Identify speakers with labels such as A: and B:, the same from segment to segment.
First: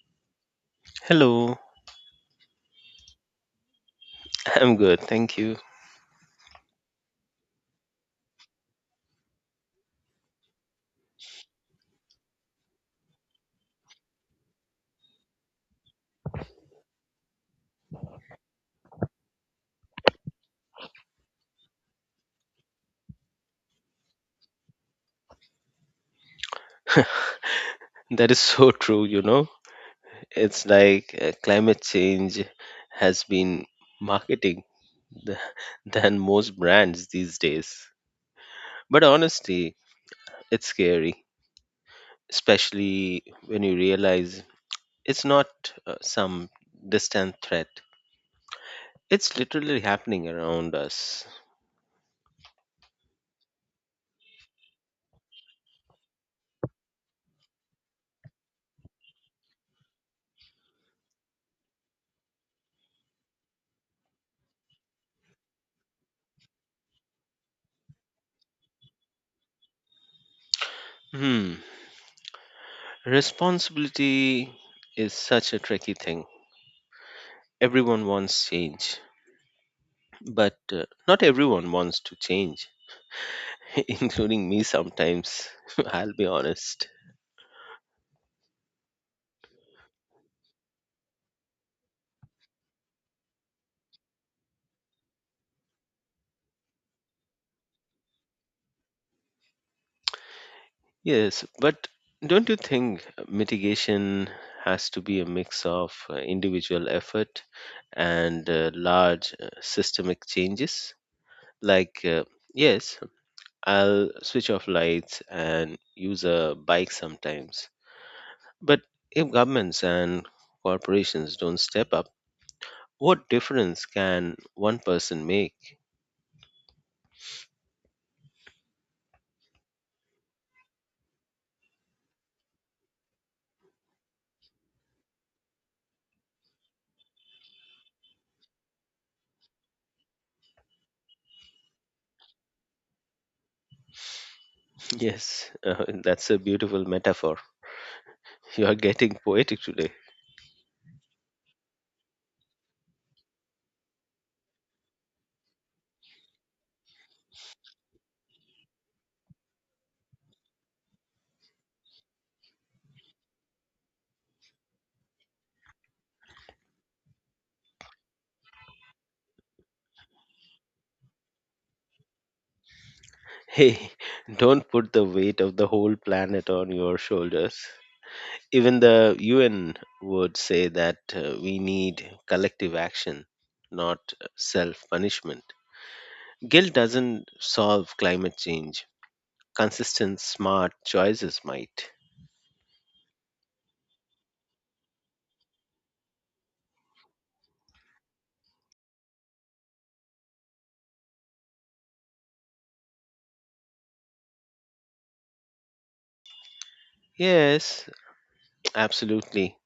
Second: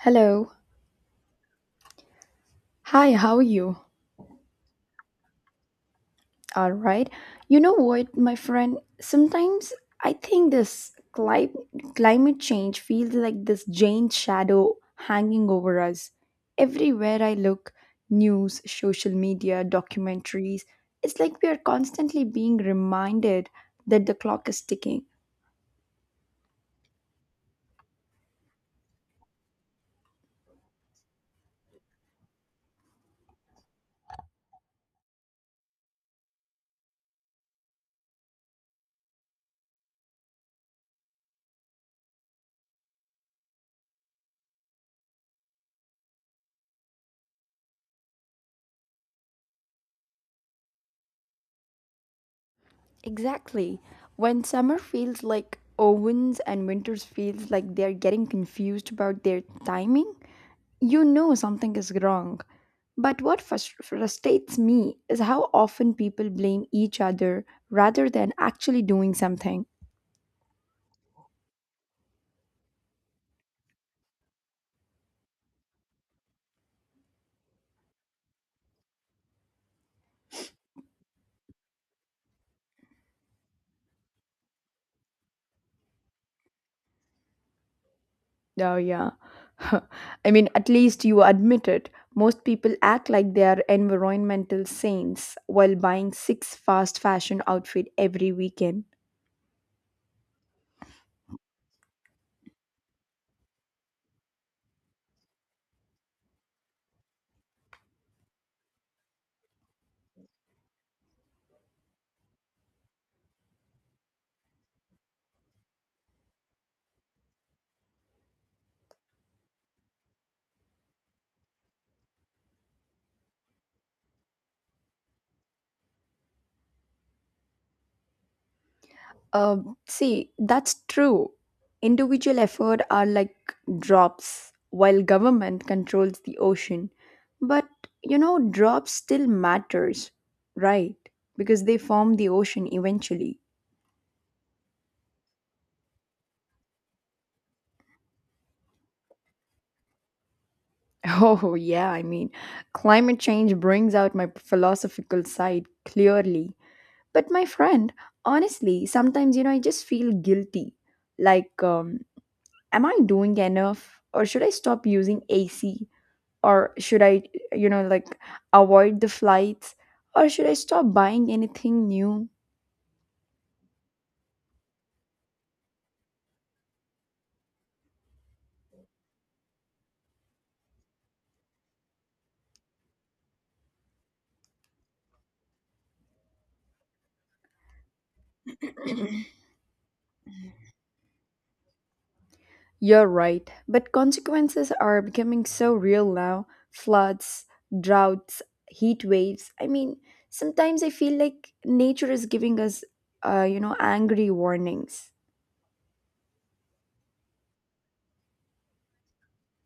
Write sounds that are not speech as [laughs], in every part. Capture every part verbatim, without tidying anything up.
A: Hello.
B: Hello,
A: Hi, how are you?
B: [laughs] I'm good, thank you.
A: All right. You know what, my friend? Sometimes I think this cli- climate change feels like this giant shadow hanging over us. Everywhere I look, news, social media, documentaries, it's like we are constantly being reminded that the clock is ticking.
B: That is [laughs] so true, you know. It's like uh, climate change has been marketing [laughs] th- than most brands these days. But honestly, it's scary, especially when you realize it's not uh, some distant threat. It's literally happening around us.
A: Exactly. When summer feels like ovens and winters feels like they're getting confused about their timing, you know something is wrong. But what frus- frustrates me is how often people blame each other rather than actually doing something.
B: Hmm. Responsibility is such a tricky thing. Everyone wants change, but uh, not everyone wants to change [laughs] including me sometimes, [laughs] I'll be honest.
A: Oh, yeah. [laughs] I mean, at least you admit it. Most people act like they are environmental saints while buying six fast fashion outfits every weekend.
B: Yes, but don't you think mitigation has to be a mix of uh, individual effort and uh, large uh, systemic changes? Like, uh, yes, I'll switch off lights and use a bike sometimes. But if governments and corporations don't step up, what difference can one person make?
A: Um, see, that's true. Individual effort are like drops, while government controls the ocean. But you know, drops still matters, right? Because they form the ocean eventually. [laughs]
B: [laughs] Yes, uh, that's a beautiful metaphor. You are getting poetic today.
A: Oh yeah, I mean, climate change brings out my philosophical side clearly. But my friend, honestly, sometimes you know I just feel guilty. Like, um, am I doing enough, or should I stop using A C? Or should I, you know like, avoid the flights? Or should I stop buying anything new?
B: Hey, [laughs] don't put the weight of the whole planet on your shoulders. Even the U N would say that uh, we need collective action, not self punishment. Guilt doesn't solve climate change. Consistent, smart choices might.
A: You're right, but consequences are becoming so real now. Floods, droughts, heat waves, I mean, sometimes I feel like nature is giving us, uh, you know, angry warnings.
B: Yes, absolutely.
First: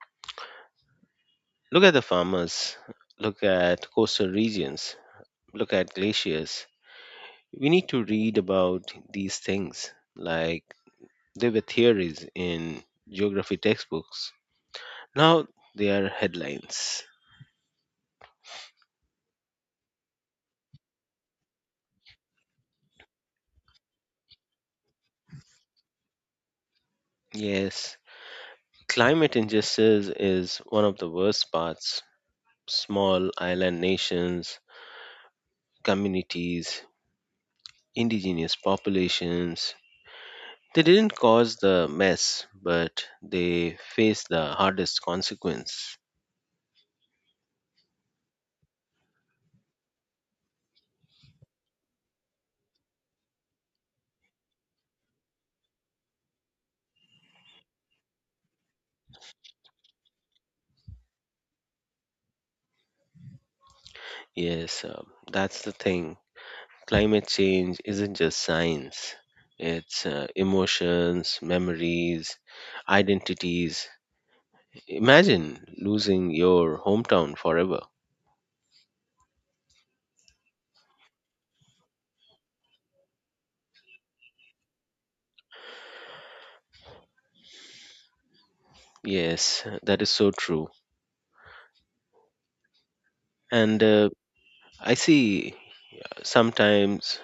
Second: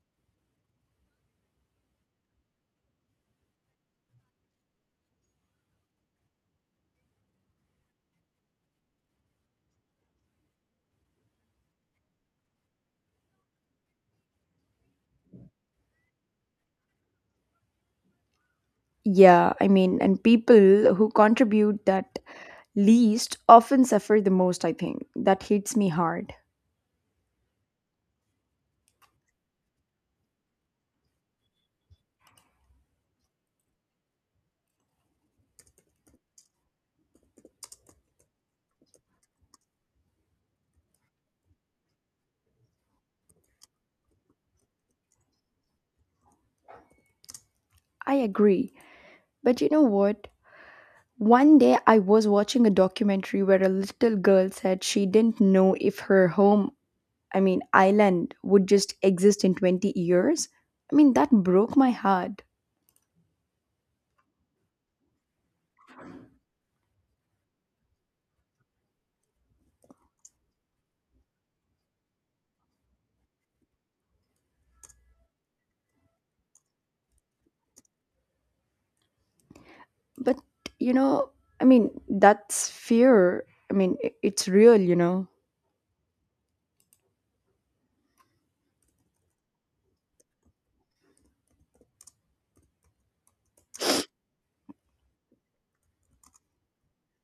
B: Look at the farmers, look at coastal regions, look at glaciers. We need to read about these things like they were theories in geography textbooks. Now they are headlines.
A: Yeah, I mean, and people who contribute that least often suffer the most. I think that hits me hard.
B: Yes, climate injustice is one of the worst parts. Small island nations, communities, indigenous populations. They didn't cause the mess, but they face the hardest consequence.
A: I agree, but you know what? One day I was watching a documentary where a little girl said she didn't know if her home, I mean, island would just exist in twenty years. I mean, that broke my heart.
B: Yes, uh, that's the thing. Climate change isn't just science, it's uh, emotions, memories, identities. Imagine losing your hometown forever.
A: But, you know, I mean, that's fear. I mean, i- it's real, you know.
B: Yes, that is so true. And uh, I see sometimes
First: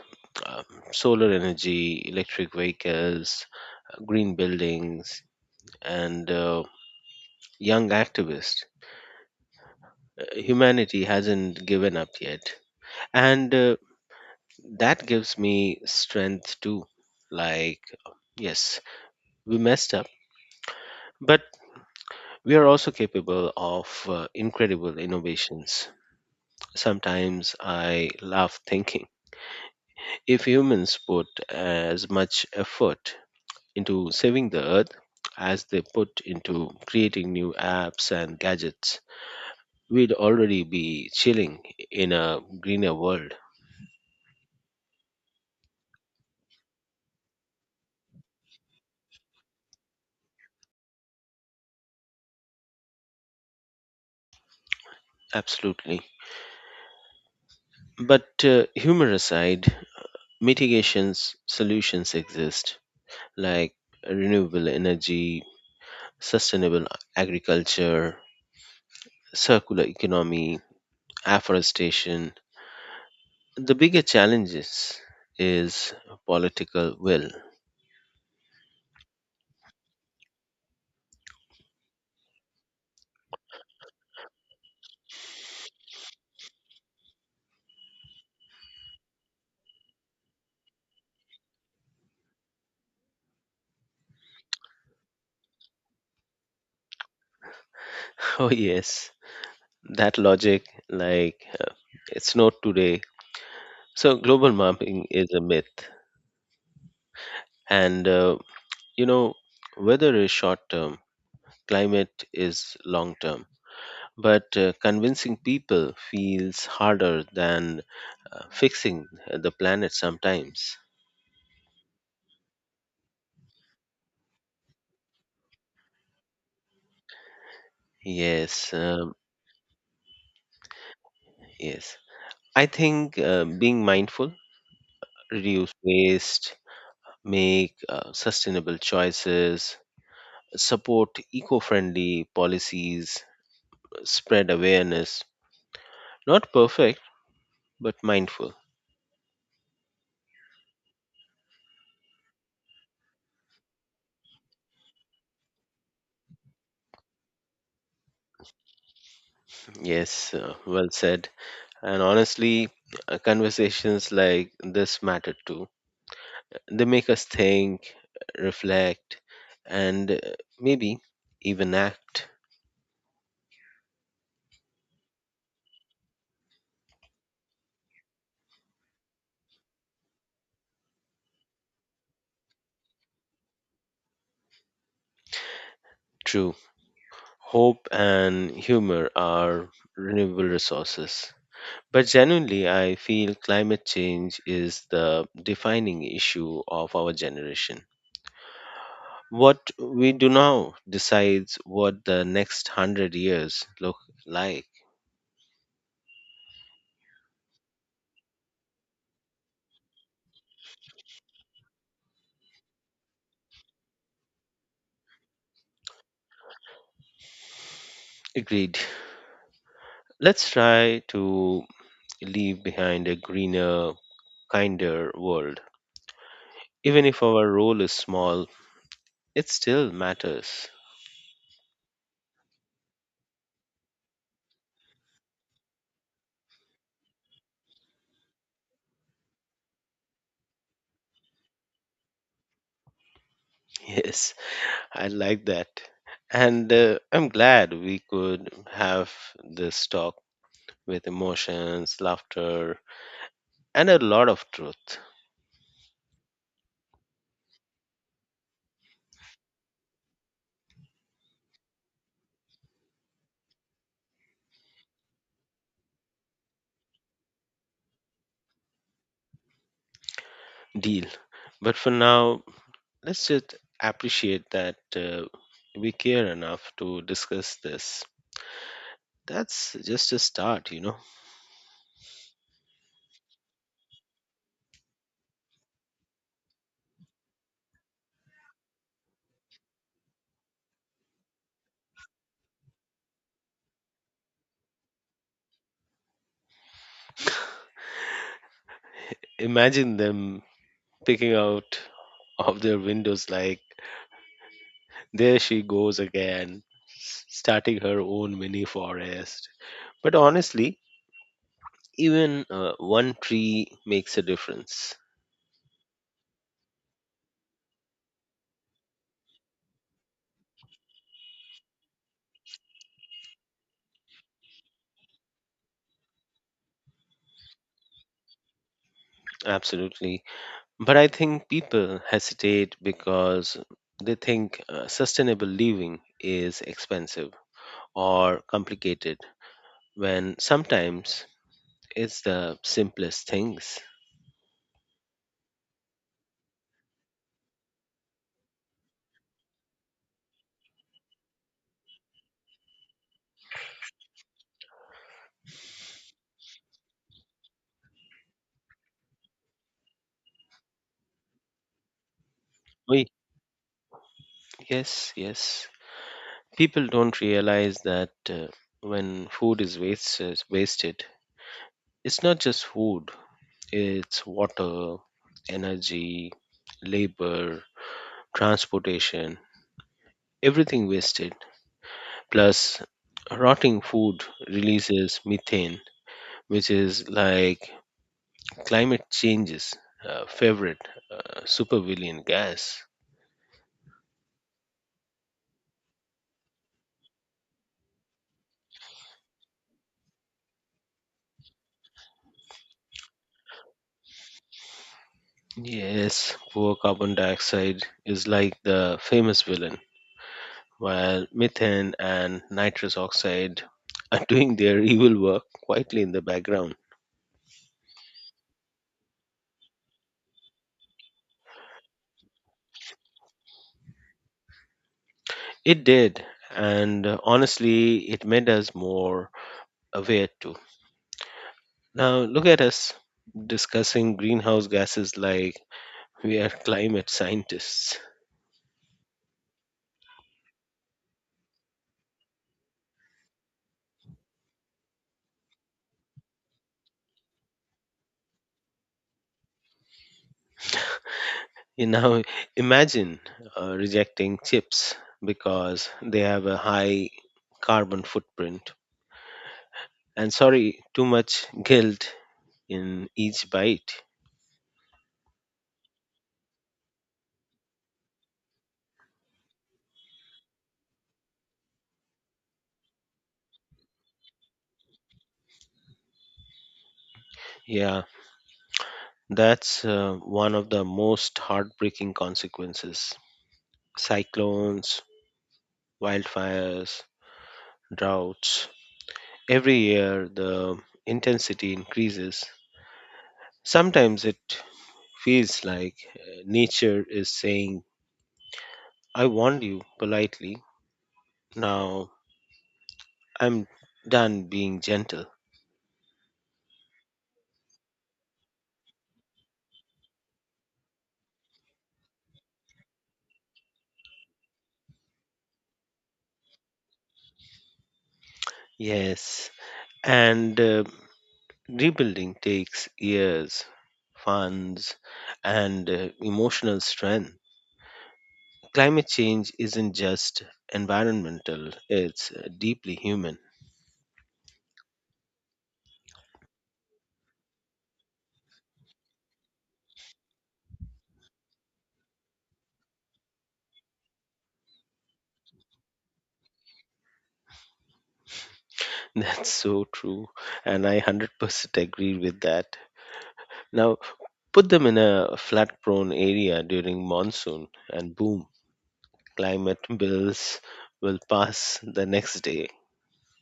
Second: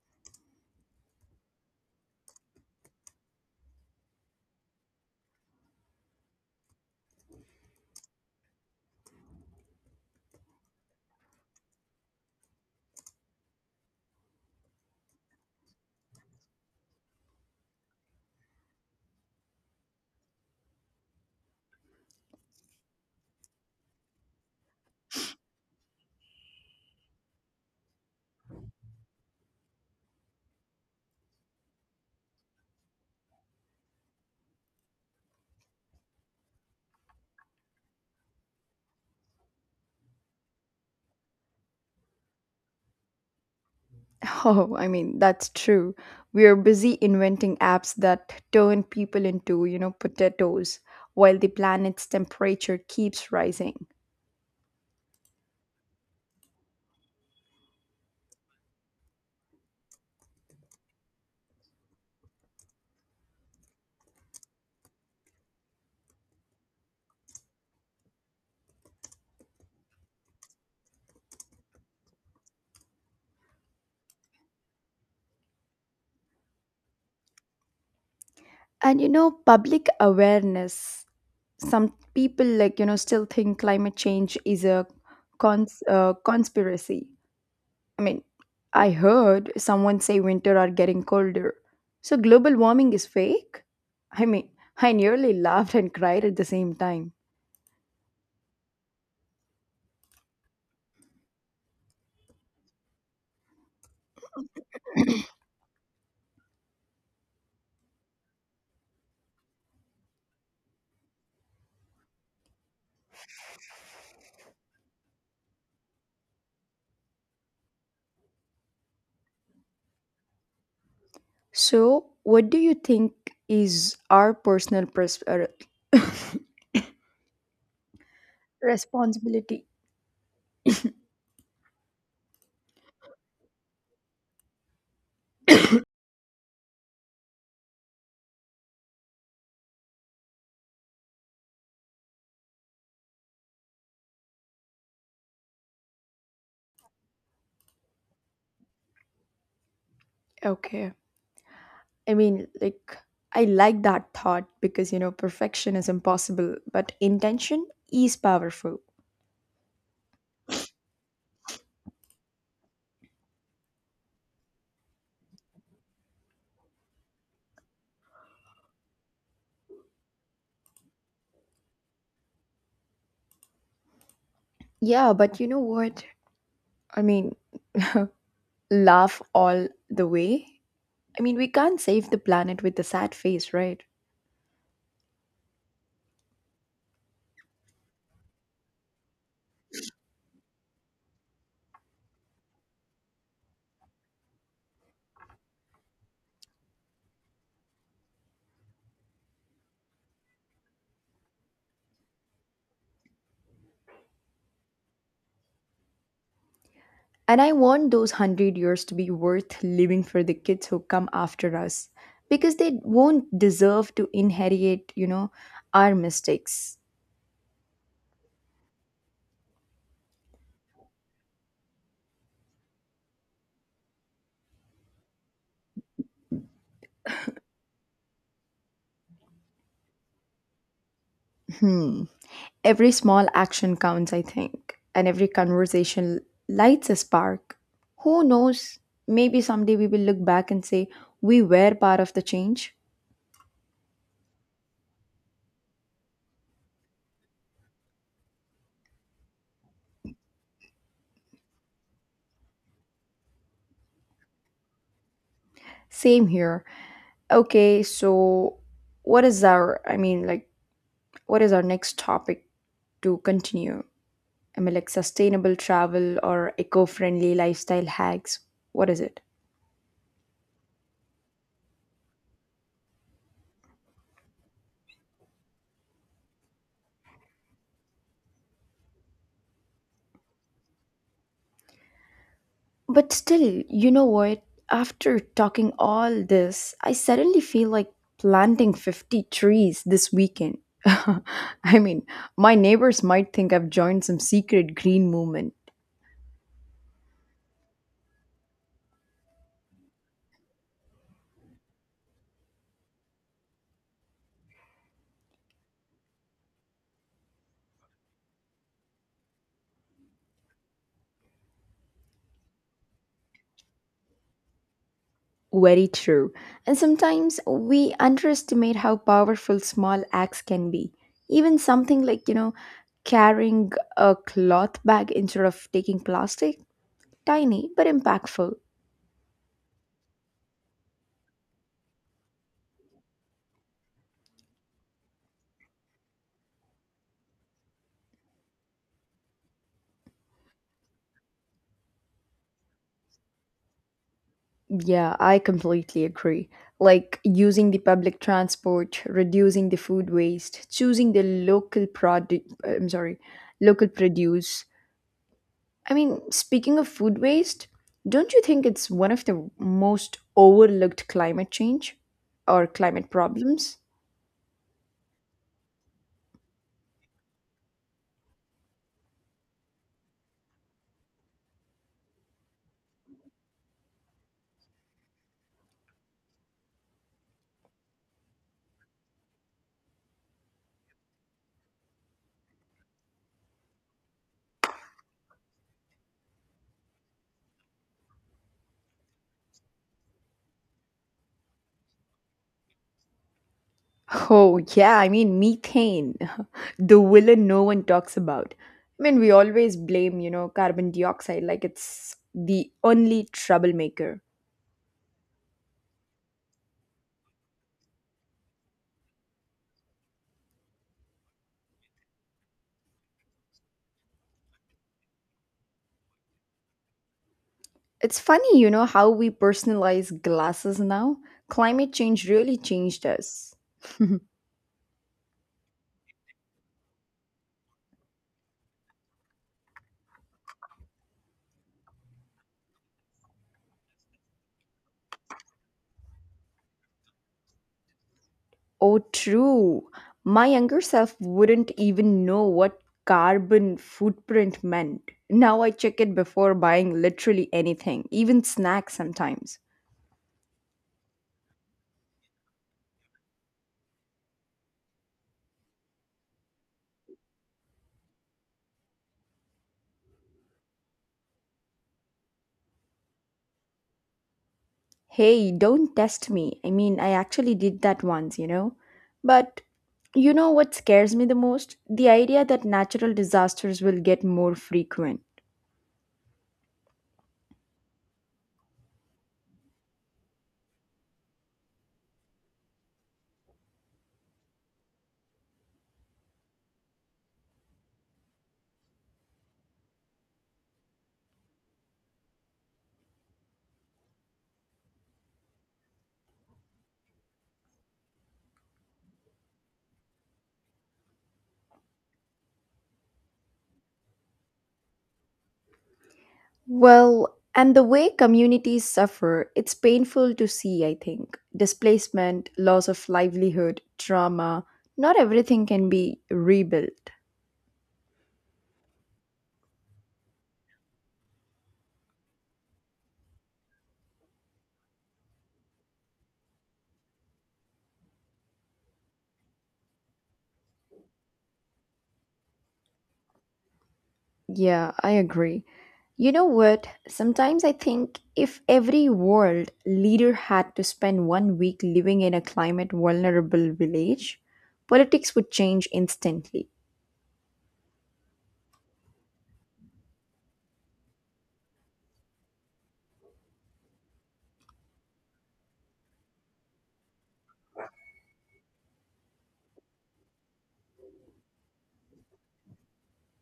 B: um, solar energy, electric vehicles, green buildings, and uh, young activists. Uh, Humanity hasn't given up yet. And uh, that gives me strength too. Like, yes, we messed up, but we are also capable of uh, incredible innovations. Sometimes I laugh thinking if humans put as much effort into saving the earth as they put into creating new apps and gadgets, we'd already be chilling in a greener world.
A: [laughs] Oh, I mean, that's true. We are busy inventing apps that turn people into, you know, potatoes while the planet's temperature keeps rising.
B: Absolutely. But uh, humor aside, mitigations solutions exist like renewable energy, sustainable agriculture, circular economy, afforestation. The bigger challenges is political will.
A: And, you know, public awareness, some people, like, you know, still think climate change is a cons- uh, conspiracy. I mean, I heard someone say winter are getting colder, so global warming is fake. I mean, I nearly laughed and cried at the same time.
B: [laughs] Oh yes, that logic like uh, it's not today. So global warming is a myth, and uh, you know weather is short term, climate is long term. But uh, convincing people feels harder than uh, fixing the planet sometimes.
A: So what do you think is our personal pers- er, [laughs]
B: Yes, um,
A: responsibility?
B: yes. I think uh, being mindful, reduce waste, make uh, sustainable choices, support eco friendly policies, spread awareness. Not perfect, but mindful.
A: Okay, I mean, like, I like that thought because, you know, perfection is impossible but intention is powerful.
B: Yes, uh, well said. And honestly, uh, conversations like this matter too. They make us think, reflect, and uh, maybe even act.
A: Yeah, but you know what? I mean, [laughs] laugh all the way. I mean, we can't save the planet with a sad face, right?
B: True. Hope and humor are renewable resources. But genuinely, I feel climate change is the defining issue of our generation. What we do now decides what the next hundred years look like.
A: And I want those hundred years to be worth living for the kids who come after us because they won't deserve to inherit, you know, our mistakes.
B: Agreed. Let's try to leave behind a greener, kinder world. Even if our role is small, it still matters. [laughs]
A: Hmm. Every small action counts, I think, and every conversation lights a spark. Who knows? Maybe someday we will look back and say, we were part of the change.
B: Yes, I like that. And uh, I'm glad we could have this talk with emotions, laughter, and a lot of truth.
A: Same here. Okay, so what is our, I mean, like, what is our next topic to continue? I mean, like sustainable travel or eco-friendly lifestyle hacks. What is it?
B: Deal. But for now, let's just appreciate that uh, we care enough to discuss this. That's just a start, you know.
A: But still, you know what? After talking all this, I suddenly feel like planting fifty trees this weekend. [laughs] I mean, my neighbors might think I've joined some secret green movement.
B: Imagine them picking out of their windows like, there she goes again, s- starting her own mini forest. But honestly, even uh, one tree makes a difference.
A: Very true. And sometimes we underestimate how powerful small acts can be. Even something like, you know, carrying a cloth bag instead of taking plastic, tiny but impactful.
B: Absolutely. But I think people hesitate because they think uh, sustainable living is expensive or complicated when sometimes it's the simplest things.
A: Yeah, I completely agree. Like using the public transport, reducing the food waste, choosing the local product, I'm sorry, local produce. I mean, speaking of food waste, don't you think it's one of the most overlooked climate change or climate
B: Wait,
A: problems? [laughs]
B: yes, yes. People don't realize that uh, when food is waste, is wasted, it's not just food, it's water, energy, labor, transportation, everything wasted. Plus, rotting food releases methane, which is like climate change's uh, favorite uh, supervillain gas.
A: Oh, yeah, I mean, methane, [laughs] the villain no one talks about. I mean, we always blame, you know, carbon dioxide like it's the only troublemaker.
B: Yes, poor carbon dioxide is like the famous villain, while methane and nitrous oxide [laughs] are doing their evil work quietly in the background.
A: It's funny, you know, how we personalize glasses now. Climate change really changed us. [laughs]
B: It did, and uh, honestly, it made us more aware too. Now, look at us discussing greenhouse gases like we are climate scientists.
A: Oh, true. My younger self wouldn't even know what carbon footprint meant. Now I check it before buying literally anything, even snacks sometimes.
B: You know, imagine uh, rejecting chips because they have a high carbon footprint. And sorry, too much guilt in each bite.
A: Hey, don't test me. I mean, I actually did that once, you know? But you know what scares me the most? The idea that natural disasters will get more frequent.
B: Yeah, that's uh, one of the most heartbreaking consequences. Cyclones, wildfires, droughts. Every year, the intensity increases. Sometimes it feels like uh, nature is saying I warned you politely. Now I'm done being gentle.
A: Well, and the way communities suffer, it's painful to see, I think. Displacement, loss of livelihood, trauma, not everything can be rebuilt.
B: Yes, and uh, rebuilding takes years, funds, and uh, emotional strength. Climate change isn't just environmental, it's uh, deeply human.
A: Yeah, I agree. You know what? Sometimes I think if every world leader had to spend one week living in a climate vulnerable village, politics would change instantly.
B: [laughs] That's so true, and I one hundred percent agree with that. Now, put them in a flood prone area during monsoon, and boom, climate bills will pass the next day.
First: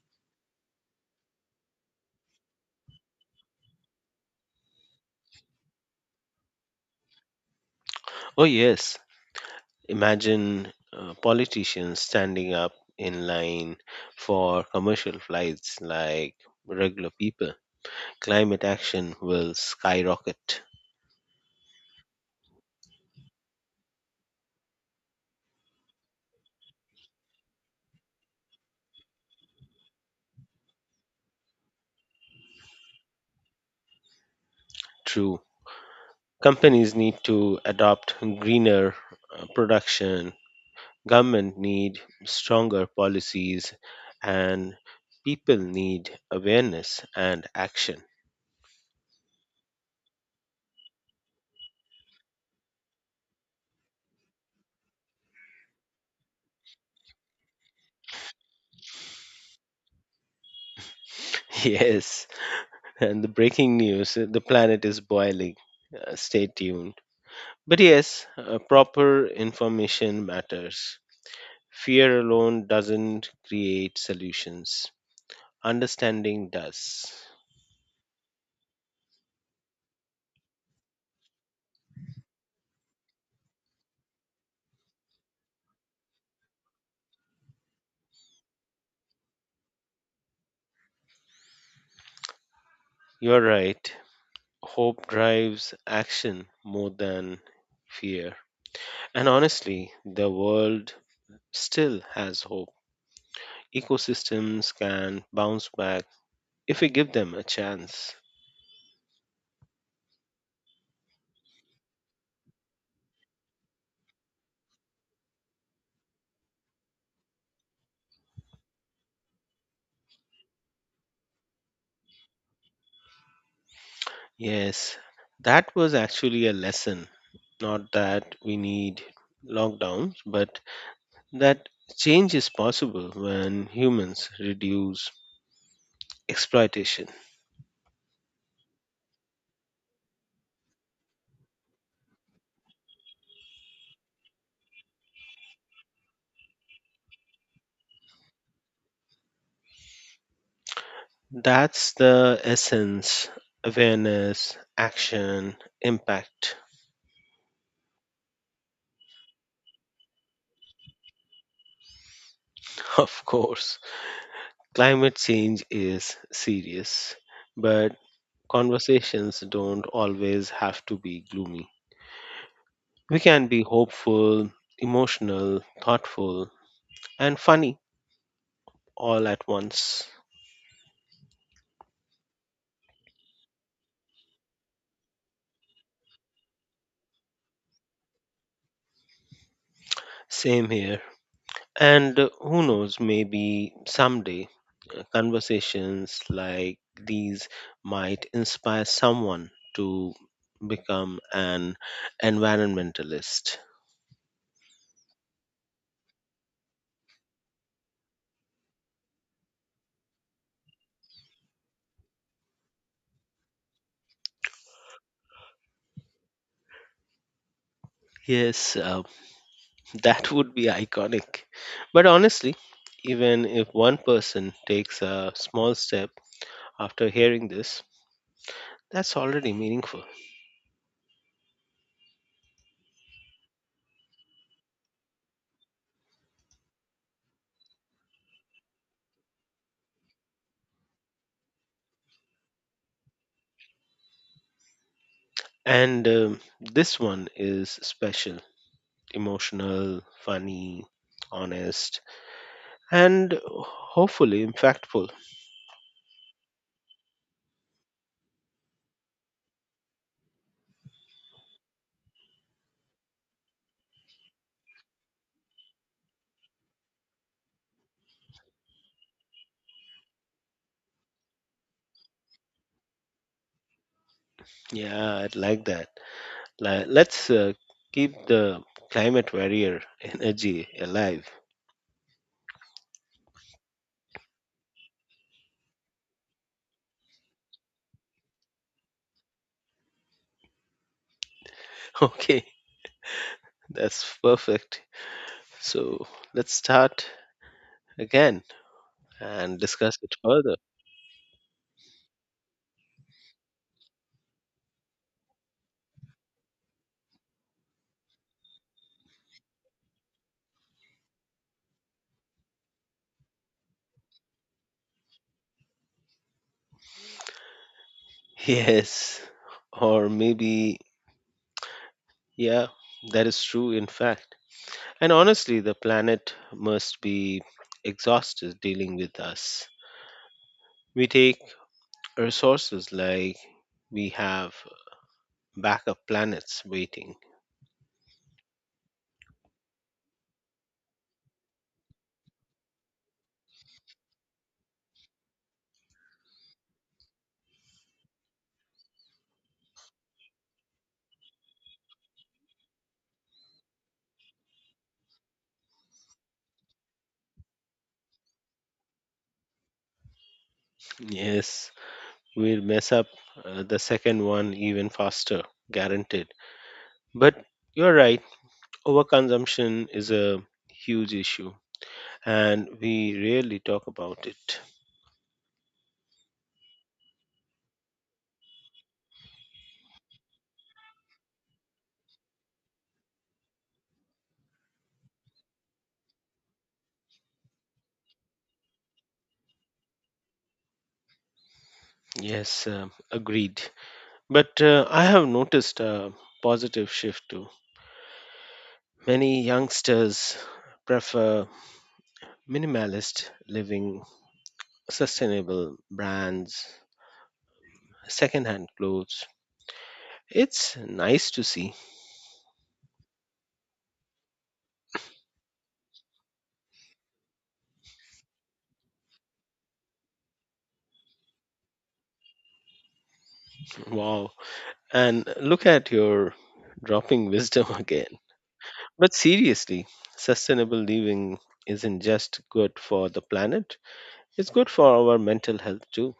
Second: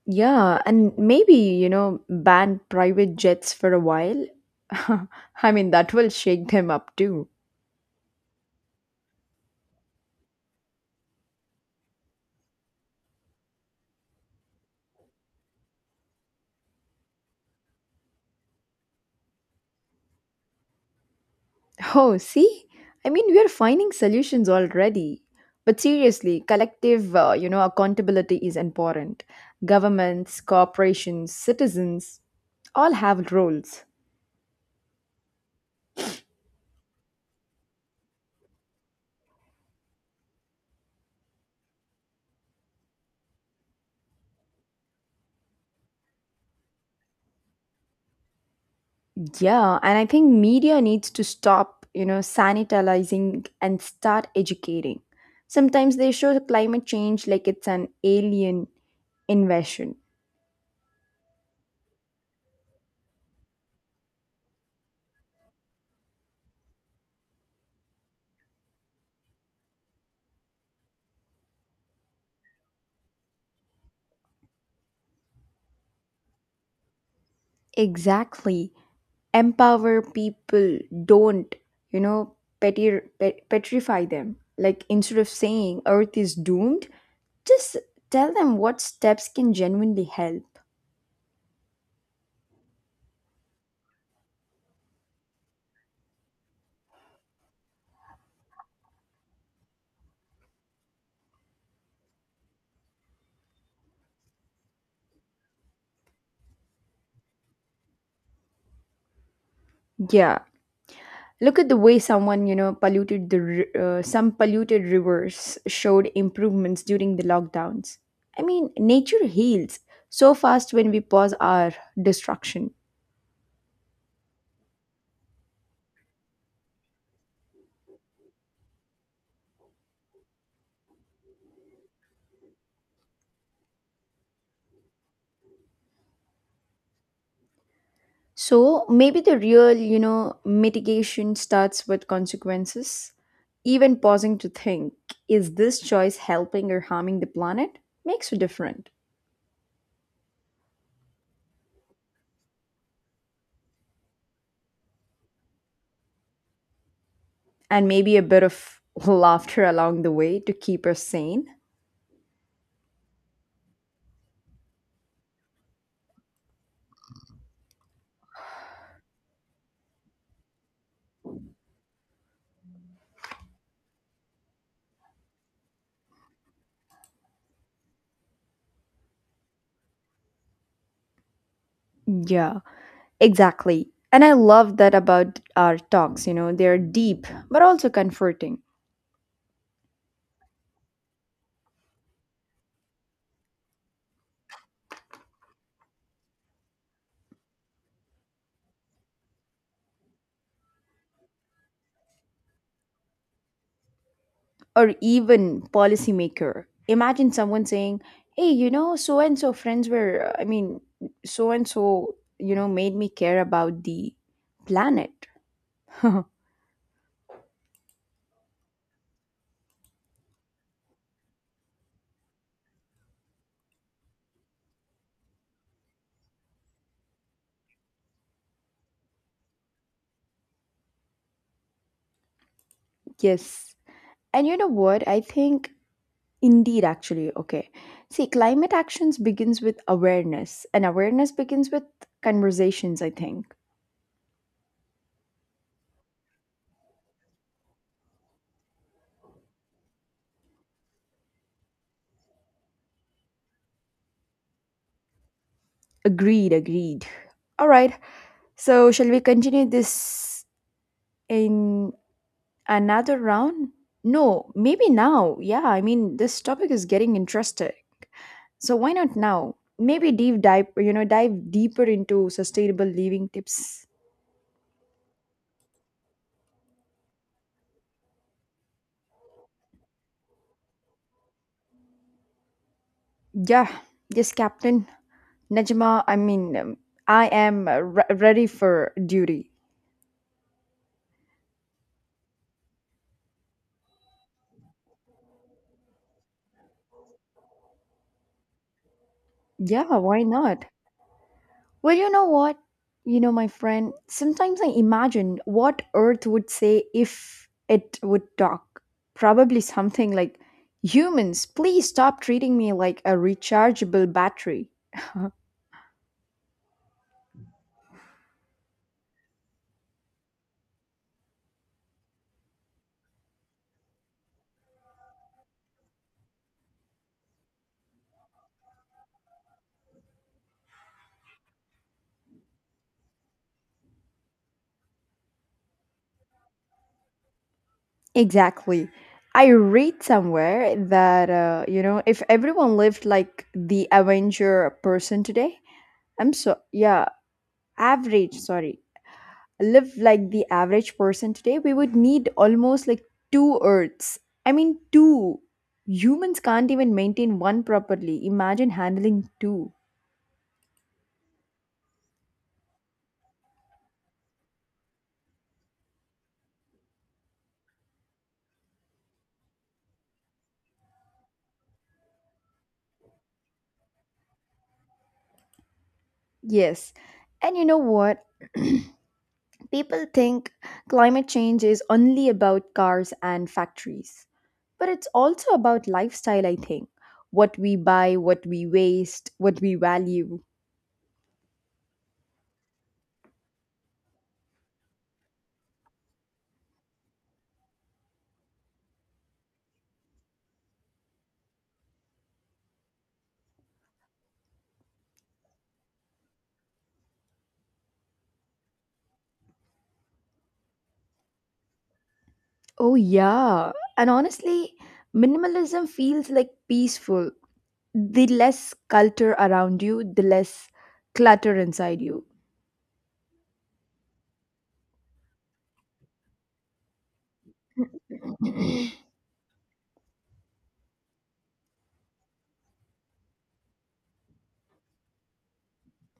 A: Yeah, and maybe, you know, ban private jets for a while. [laughs] I mean, that will shake them up too.
B: Oh, yes. Imagine uh, politicians standing up in line for commercial flights like regular people. Climate action will skyrocket.
A: Oh, see? I mean, we are finding solutions already. But seriously, collective, uh, you know, accountability is important. Governments, corporations, citizens all have roles.
B: True. Companies need to adopt greener uh, production. Government need stronger policies and people need awareness and action.
A: Yeah, and I think media needs to stop, you know, sanitizing and start educating. Sometimes they show the climate change like it's an alien invasion.
B: [laughs] Yes. And the breaking news, uh, the planet is boiling. Uh, stay tuned. But yes, uh, proper information matters. Fear alone doesn't create solutions, understanding does.
A: Exactly. Empower people, don't, you know, petri- pet- petrify them. Like, instead of saying Earth is doomed, just tell them what steps can genuinely help.
B: You're right. Hope drives action more than fear. And honestly, the world still has hope. Ecosystems can bounce back if we give them a chance.
A: Yeah. Look at the way someone, you know, polluted the ri- uh, some polluted rivers showed improvements during the lockdowns. I mean, nature heals so fast when we pause our destruction.
B: Yes, that was actually a lesson. Not that we need lockdowns, but that change is possible when humans reduce exploitation.
A: So maybe the real, you know, mitigation starts with consequences. Even pausing to think, is this choice helping or harming the planet? Makes a difference.
B: That's the essence. Awareness, action, impact.
A: And maybe a bit of [laughs] laughter along the way to keep us sane.
B: [laughs] Of course, climate change is serious, but conversations don't always have to be gloomy. We can be hopeful, emotional, thoughtful, and funny all at once.
A: Yeah. Exactly. And I love that about our talks, you know, they're deep, but also comforting.
B: Same here. And uh, who knows, maybe someday uh, conversations like these might inspire someone to become an environmentalist.
A: Or even policymaker. Imagine someone saying, hey, you know, so and so friends were, uh, I mean, so and so, you know, made me care about the planet. [laughs]
B: Yes, uh, [laughs] that would be iconic. But honestly, even if one person takes a small step after hearing this, that's already meaningful.
A: Yes. And you know what? I think, indeed, actually, okay. See, climate actions begins with awareness, and awareness begins with conversations, I think.
B: And um, this one is special, emotional, funny, honest and hopefully impactful.
A: Agreed, agreed. All right. So, shall we continue this in another round? No, maybe now. Yeah, I mean, this topic is getting interesting. So, why not now? Maybe deep dive, you know, dive deeper into sustainable living tips.
B: Yeah, I'd like that. Like, let's uh, keep the climate warrior energy alive. [laughs]
A: Yeah, yes, Captain Najma. I mean, um, I am uh, re- ready for duty.
B: Okay, that's perfect. So let's start again and
A: Yeah,
B: discuss it
A: why
B: further.
A: not? Well, you know what? You know, my friend, sometimes I imagine what Earth would say if it would talk. Probably something like, humans, please stop treating me like a rechargeable battery. [laughs]
B: [laughs] Yes, or maybe, yeah, that is true, in fact. And honestly, the planet must be exhausted dealing with us. We take resources like we have backup planets waiting.
A: Exactly. I read somewhere that, uh, you know, if everyone lived like the Avenger person today, I'm so, yeah, average, sorry, live like the average person today, we would need almost like two Earths. I mean, two. Humans can't even maintain one properly. Imagine handling two.
B: Yes, we'll mess up uh, the second one even faster, guaranteed. But you're right, overconsumption is a huge issue and we rarely talk about it.
A: Yes. And you know what? [clears throat] People think climate change is only about cars and factories, but it's also about lifestyle, I think. What we buy, what we waste, what we value.
B: Yes, um agreed. But uh, I have noticed a positive shift too. Many youngsters prefer minimalist living, sustainable brands, secondhand clothes. It's nice to see.
A: Oh, yeah. And honestly, minimalism feels like peaceful. The less culture around you, the less clutter inside you.
B: Wow. And look at your dropping wisdom [laughs] again.
A: [clears throat]
B: But seriously, sustainable living isn't just good for the planet, it's good for our mental health too.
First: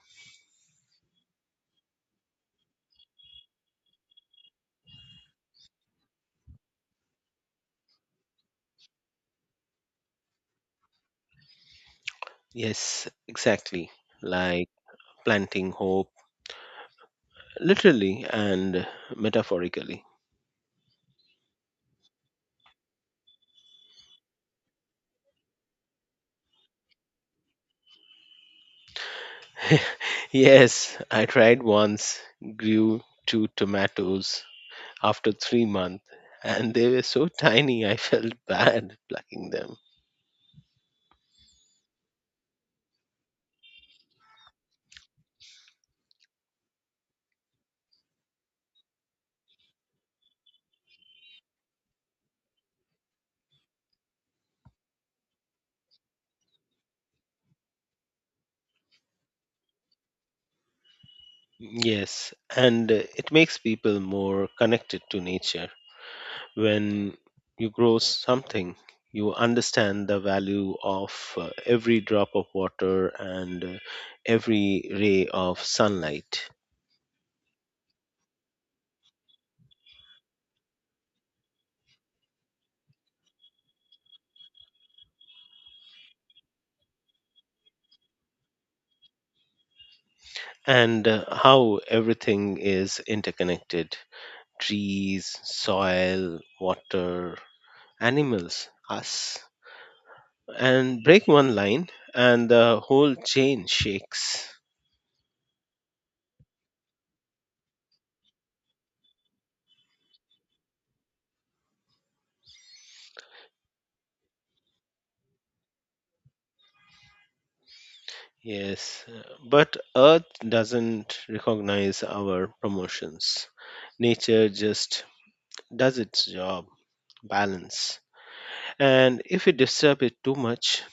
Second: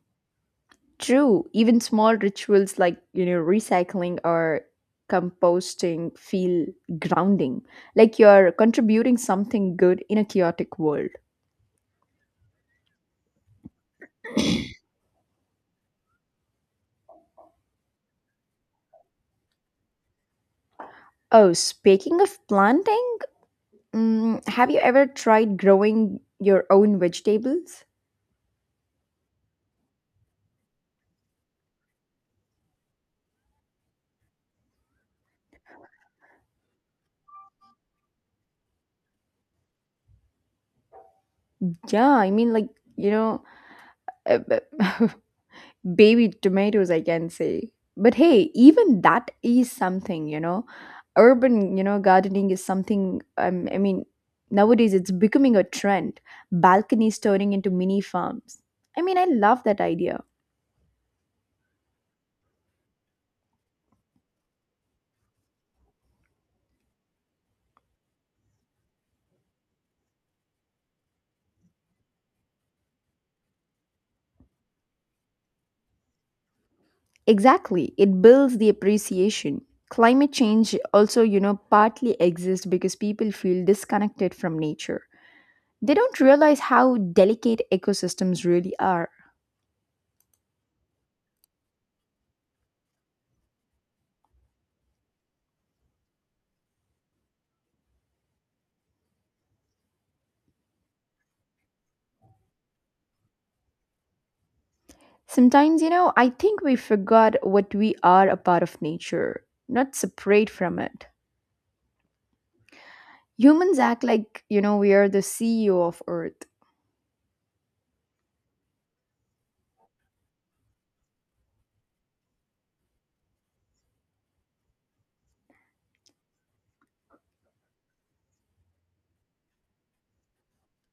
A: True, even small rituals like, you know, recycling or composting feel grounding, like you're contributing something good in a chaotic world.
B: Yes, exactly. Like planting hope, literally and metaphorically.
A: Oh, speaking of planting, mm, have you ever tried growing your own vegetables?
B: [laughs] Yes, I tried once, grew two tomatoes after three months, and they were so tiny I felt [laughs] bad plucking them.
A: Yeah, I mean, like, you know, uh, [laughs] baby tomatoes, I can say. But hey, even that is something, you know. Urban, you know, gardening is something, um, I mean, nowadays it's becoming a trend. Balconies turning into mini farms. I mean, I love that idea.
B: Yes, and uh, it makes people more connected to nature. When you grow something, you understand the value of uh, every drop of water and uh, every ray of sunlight
A: Exactly, it builds the appreciation. Climate change also, you know, partly exists because people feel disconnected from nature. They don't realize how delicate ecosystems really are.
B: and uh, how everything is interconnected. Trees, soil, water, animals, us. And break one line, and the whole chain shakes.
A: Sometimes, you know, I think we forgot what we are, a part of nature, not separate from it. Humans act like, you know, we are the C E O of Earth.
B: Yes, uh, but Earth doesn't recognize our promotions. Nature just does its job, balance. And if we disturb it too much,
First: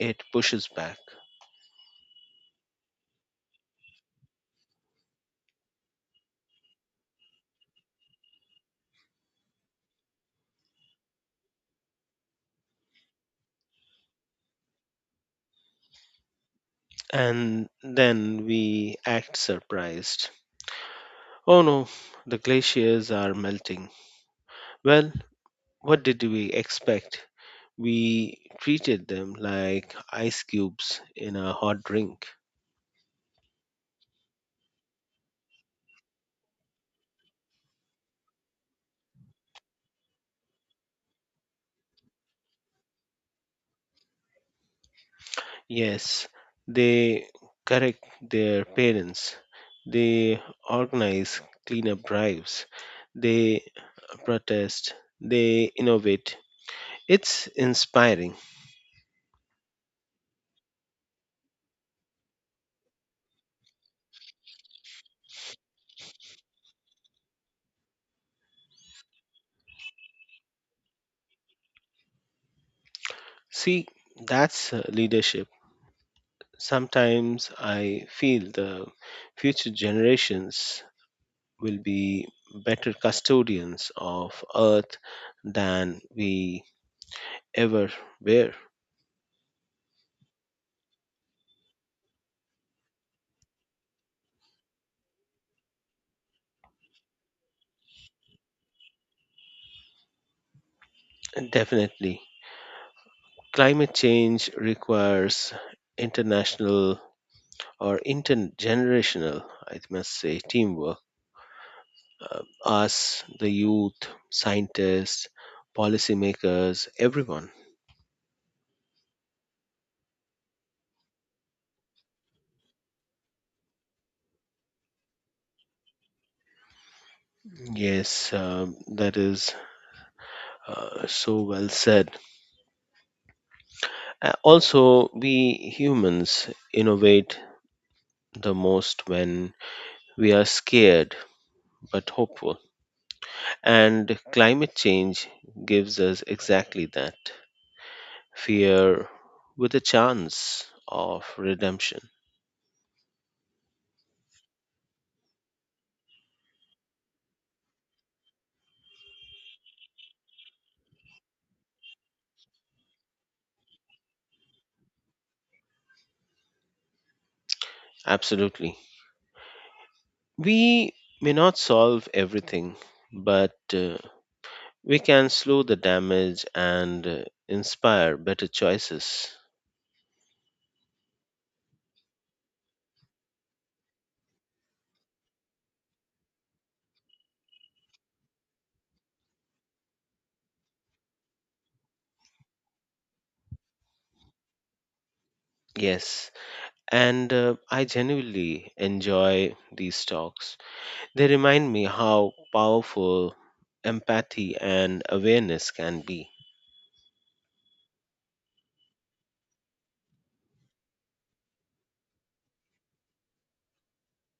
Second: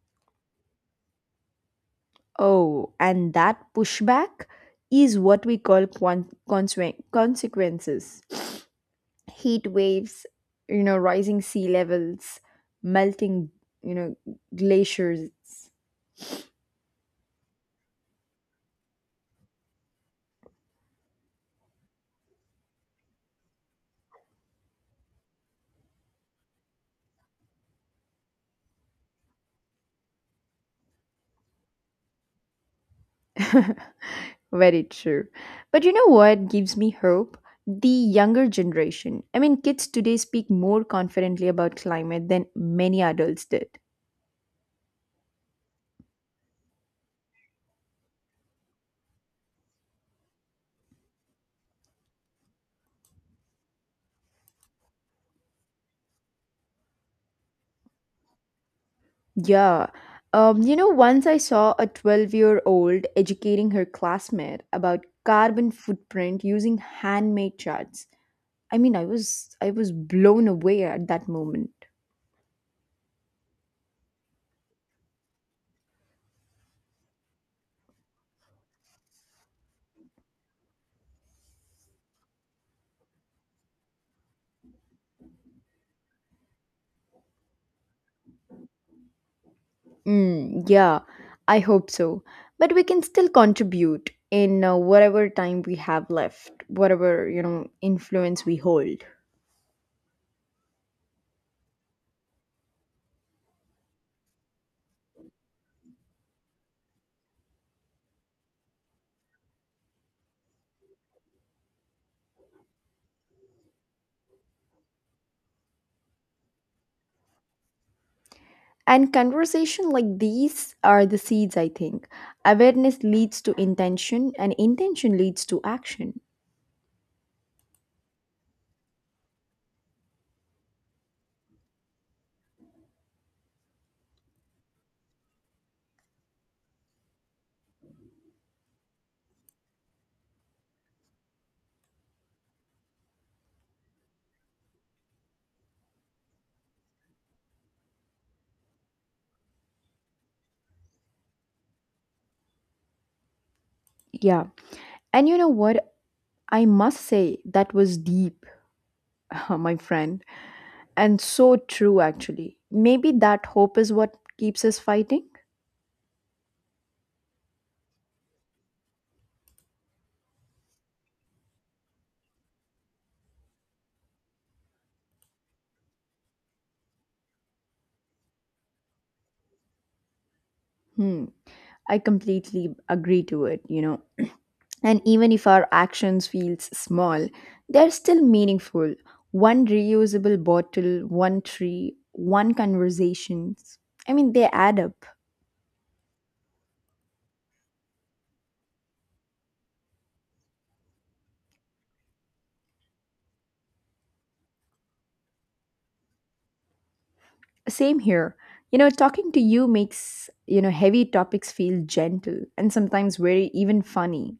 B: it pushes back.
A: Oh, and that pushback is what we call quan- consequen- consequences. Heat waves, you know, rising sea levels, melting, you know, glaciers.
B: And then we act surprised. Oh no, the glaciers are melting. Well, what did we expect? We treated them like ice cubes in a hot drink.
A: [laughs] Very true. But you know what gives me hope? The younger generation. I mean, kids today speak more confidently about climate than many adults did.
B: Yes, they correct their parents. They organize cleanup drives. They protest. They innovate. It's inspiring.
A: Yeah. Um, you know, once I saw a twelve year old educating her classmate about carbon footprint using handmade charts. I mean, I was I was blown away at that moment.
B: See, that's uh, leadership. Sometimes I feel the future generations will be better custodians of Earth than we ever were.
A: Mm, yeah, I hope so. But we can still contribute in uh, whatever time we have left, whatever, you know, influence we hold.
B: And definitely. Climate change requires international or intergenerational, I must say, teamwork. Uh, us, the youth, scientists, policymakers, everyone.
A: And conversation like these are the seeds, I think. Awareness leads to intention, and intention leads to action.
B: Yes, um, that is uh, so well said. Uh, also, we humans innovate the most when we are scared but hopeful. And climate change gives us exactly that fear with a chance of redemption.
A: Yeah. And you know what? I must say that was deep. [laughs] My friend, and so true, actually. Maybe that hope is what keeps us fighting.
B: Absolutely. We may not solve everything, but uh, we can slow the damage and uh, inspire better choices.
A: Hmm, I completely agree to it, you know. And even if our actions feels small, they're still meaningful. One reusable bottle, one tree, one conversations. I mean, they add up.
B: Yes, and uh, I genuinely enjoy these talks. They remind me how powerful empathy and awareness can be.
A: Same here. You know, talking to you makes, you know, heavy topics feel gentle and sometimes very even funny.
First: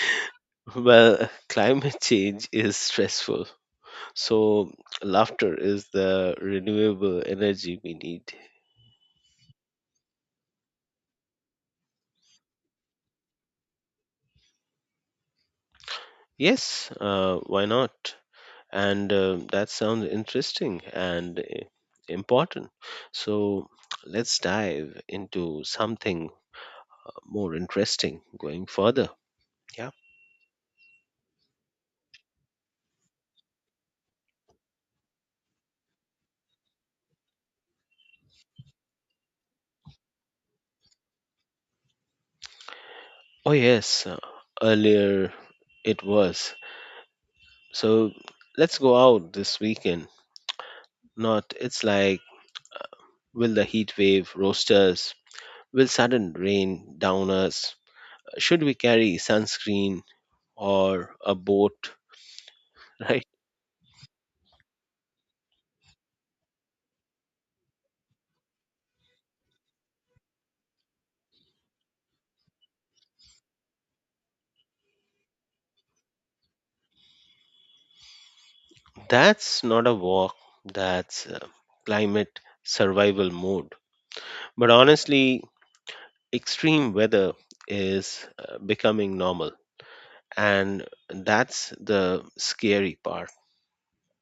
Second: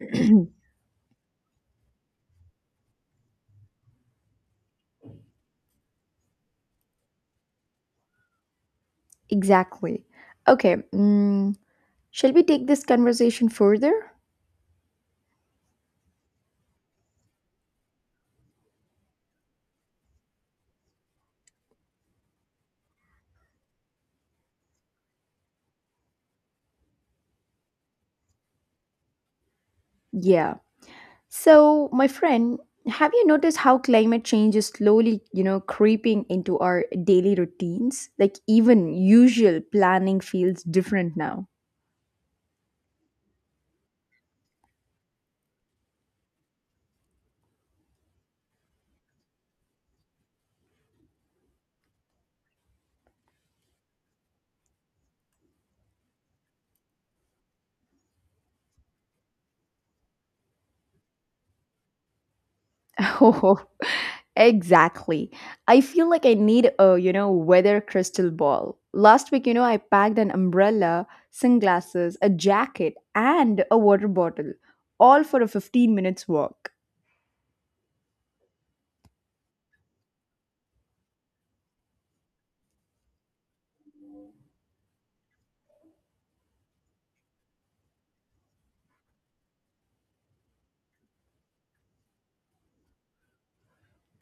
A: [clears throat]
B: Well, [laughs] climate change is stressful, so laughter is the renewable energy we need.
A: Exactly. Okay. mm, Shall we take this conversation further?
B: Yes, uh, why not? And uh, that sounds interesting and uh, important. So let's dive into something more interesting going further. Yeah.
A: Yeah. So, my friend, have you noticed how climate change is slowly, you know, creeping into our daily routines? Like, even usual planning feels different now.
B: Oh, yes, uh, earlier it was. So let's go out this weekend. Not, it's like, will the heat wave roast us? Will sudden rain down us? Should we carry sunscreen or a boat? [laughs]
A: [laughs]
B: Right?
A: Oh, exactly. I feel like I need a, you know, weather crystal ball. Last week, you know, I packed an umbrella, sunglasses, a jacket, and a water bottle, all for a fifteen minutes walk.
B: That's not a walk, that's uh, climate survival mode. But honestly, extreme weather is uh, becoming normal, and that's the scary part.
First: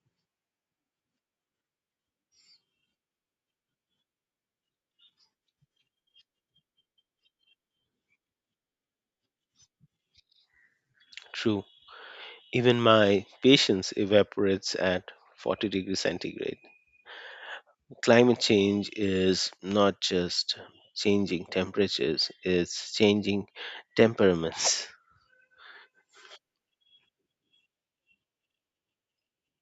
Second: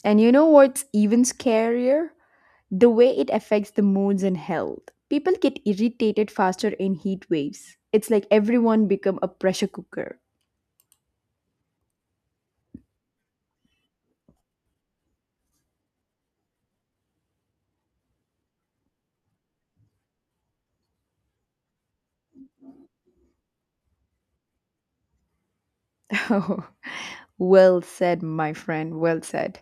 A: And you know what's even scarier? The way it affects the moods and health. People get irritated faster in heat waves. It's like everyone become a pressure cooker.
B: True. Even my patience evaporates at forty degrees centigrade. Climate change is not just changing temperatures. It's changing temperaments.
A: [laughs] Well said, my friend. Well said.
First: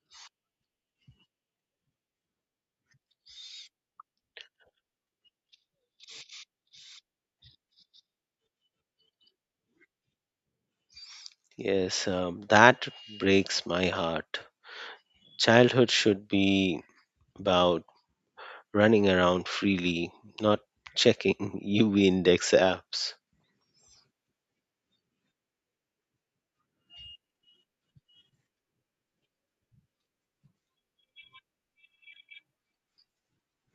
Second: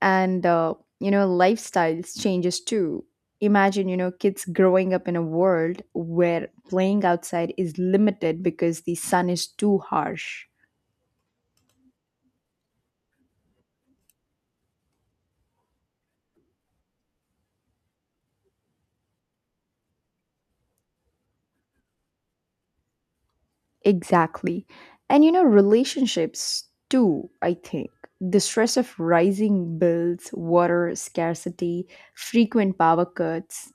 A: And uh, you know, lifestyles changes too. Imagine, you know, kids growing up in a world where playing outside is limited because the sun is too harsh.
B: [laughs] yes um, that breaks my heart. Childhood should be about running around freely, not checking [laughs] U V index apps.
A: Exactly. And you know, relationships too, I think. The stress of rising bills, water scarcity, frequent power cuts.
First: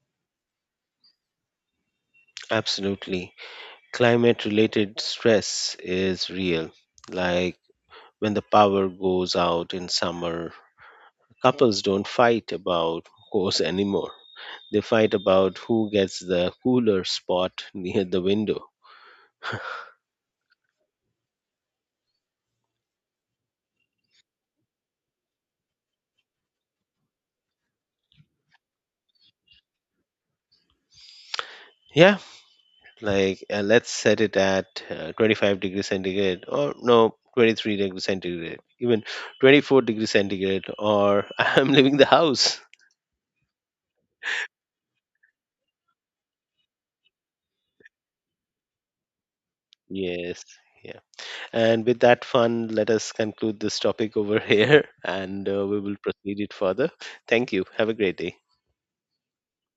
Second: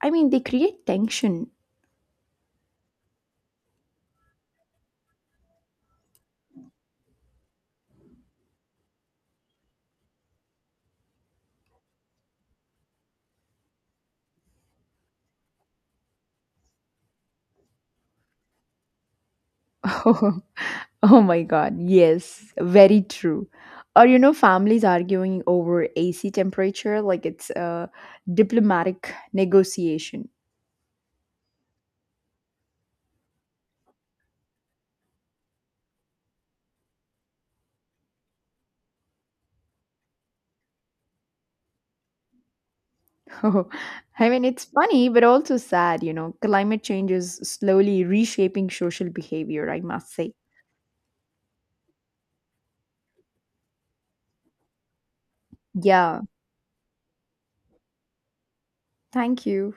A: I mean, they create tension.
B: Absolutely. Climate related stress is real. Like when the power goes out in summer, couples don't fight about [laughs] course anymore. They fight about who gets the cooler spot [laughs] near the window.
A: [laughs] Oh my God. Yes, very true. Or, you know, families arguing over A C temperature like it's a diplomatic negotiation.
B: Yeah, like uh, let's set it at uh, twenty-five degrees centigrade or no, twenty-three degrees centigrade, even twenty-four degrees centigrade, or [laughs] I'm leaving the house.
A: [laughs] Oh, I mean, it's funny, but also sad, you know. Climate change is slowly reshaping social behavior, I must say.
B: Yes, yeah. And with that fun, let us conclude this topic over [laughs] here and uh, we will
A: Yeah,
B: proceed it further. Thank you. Have a great day.
A: thank you.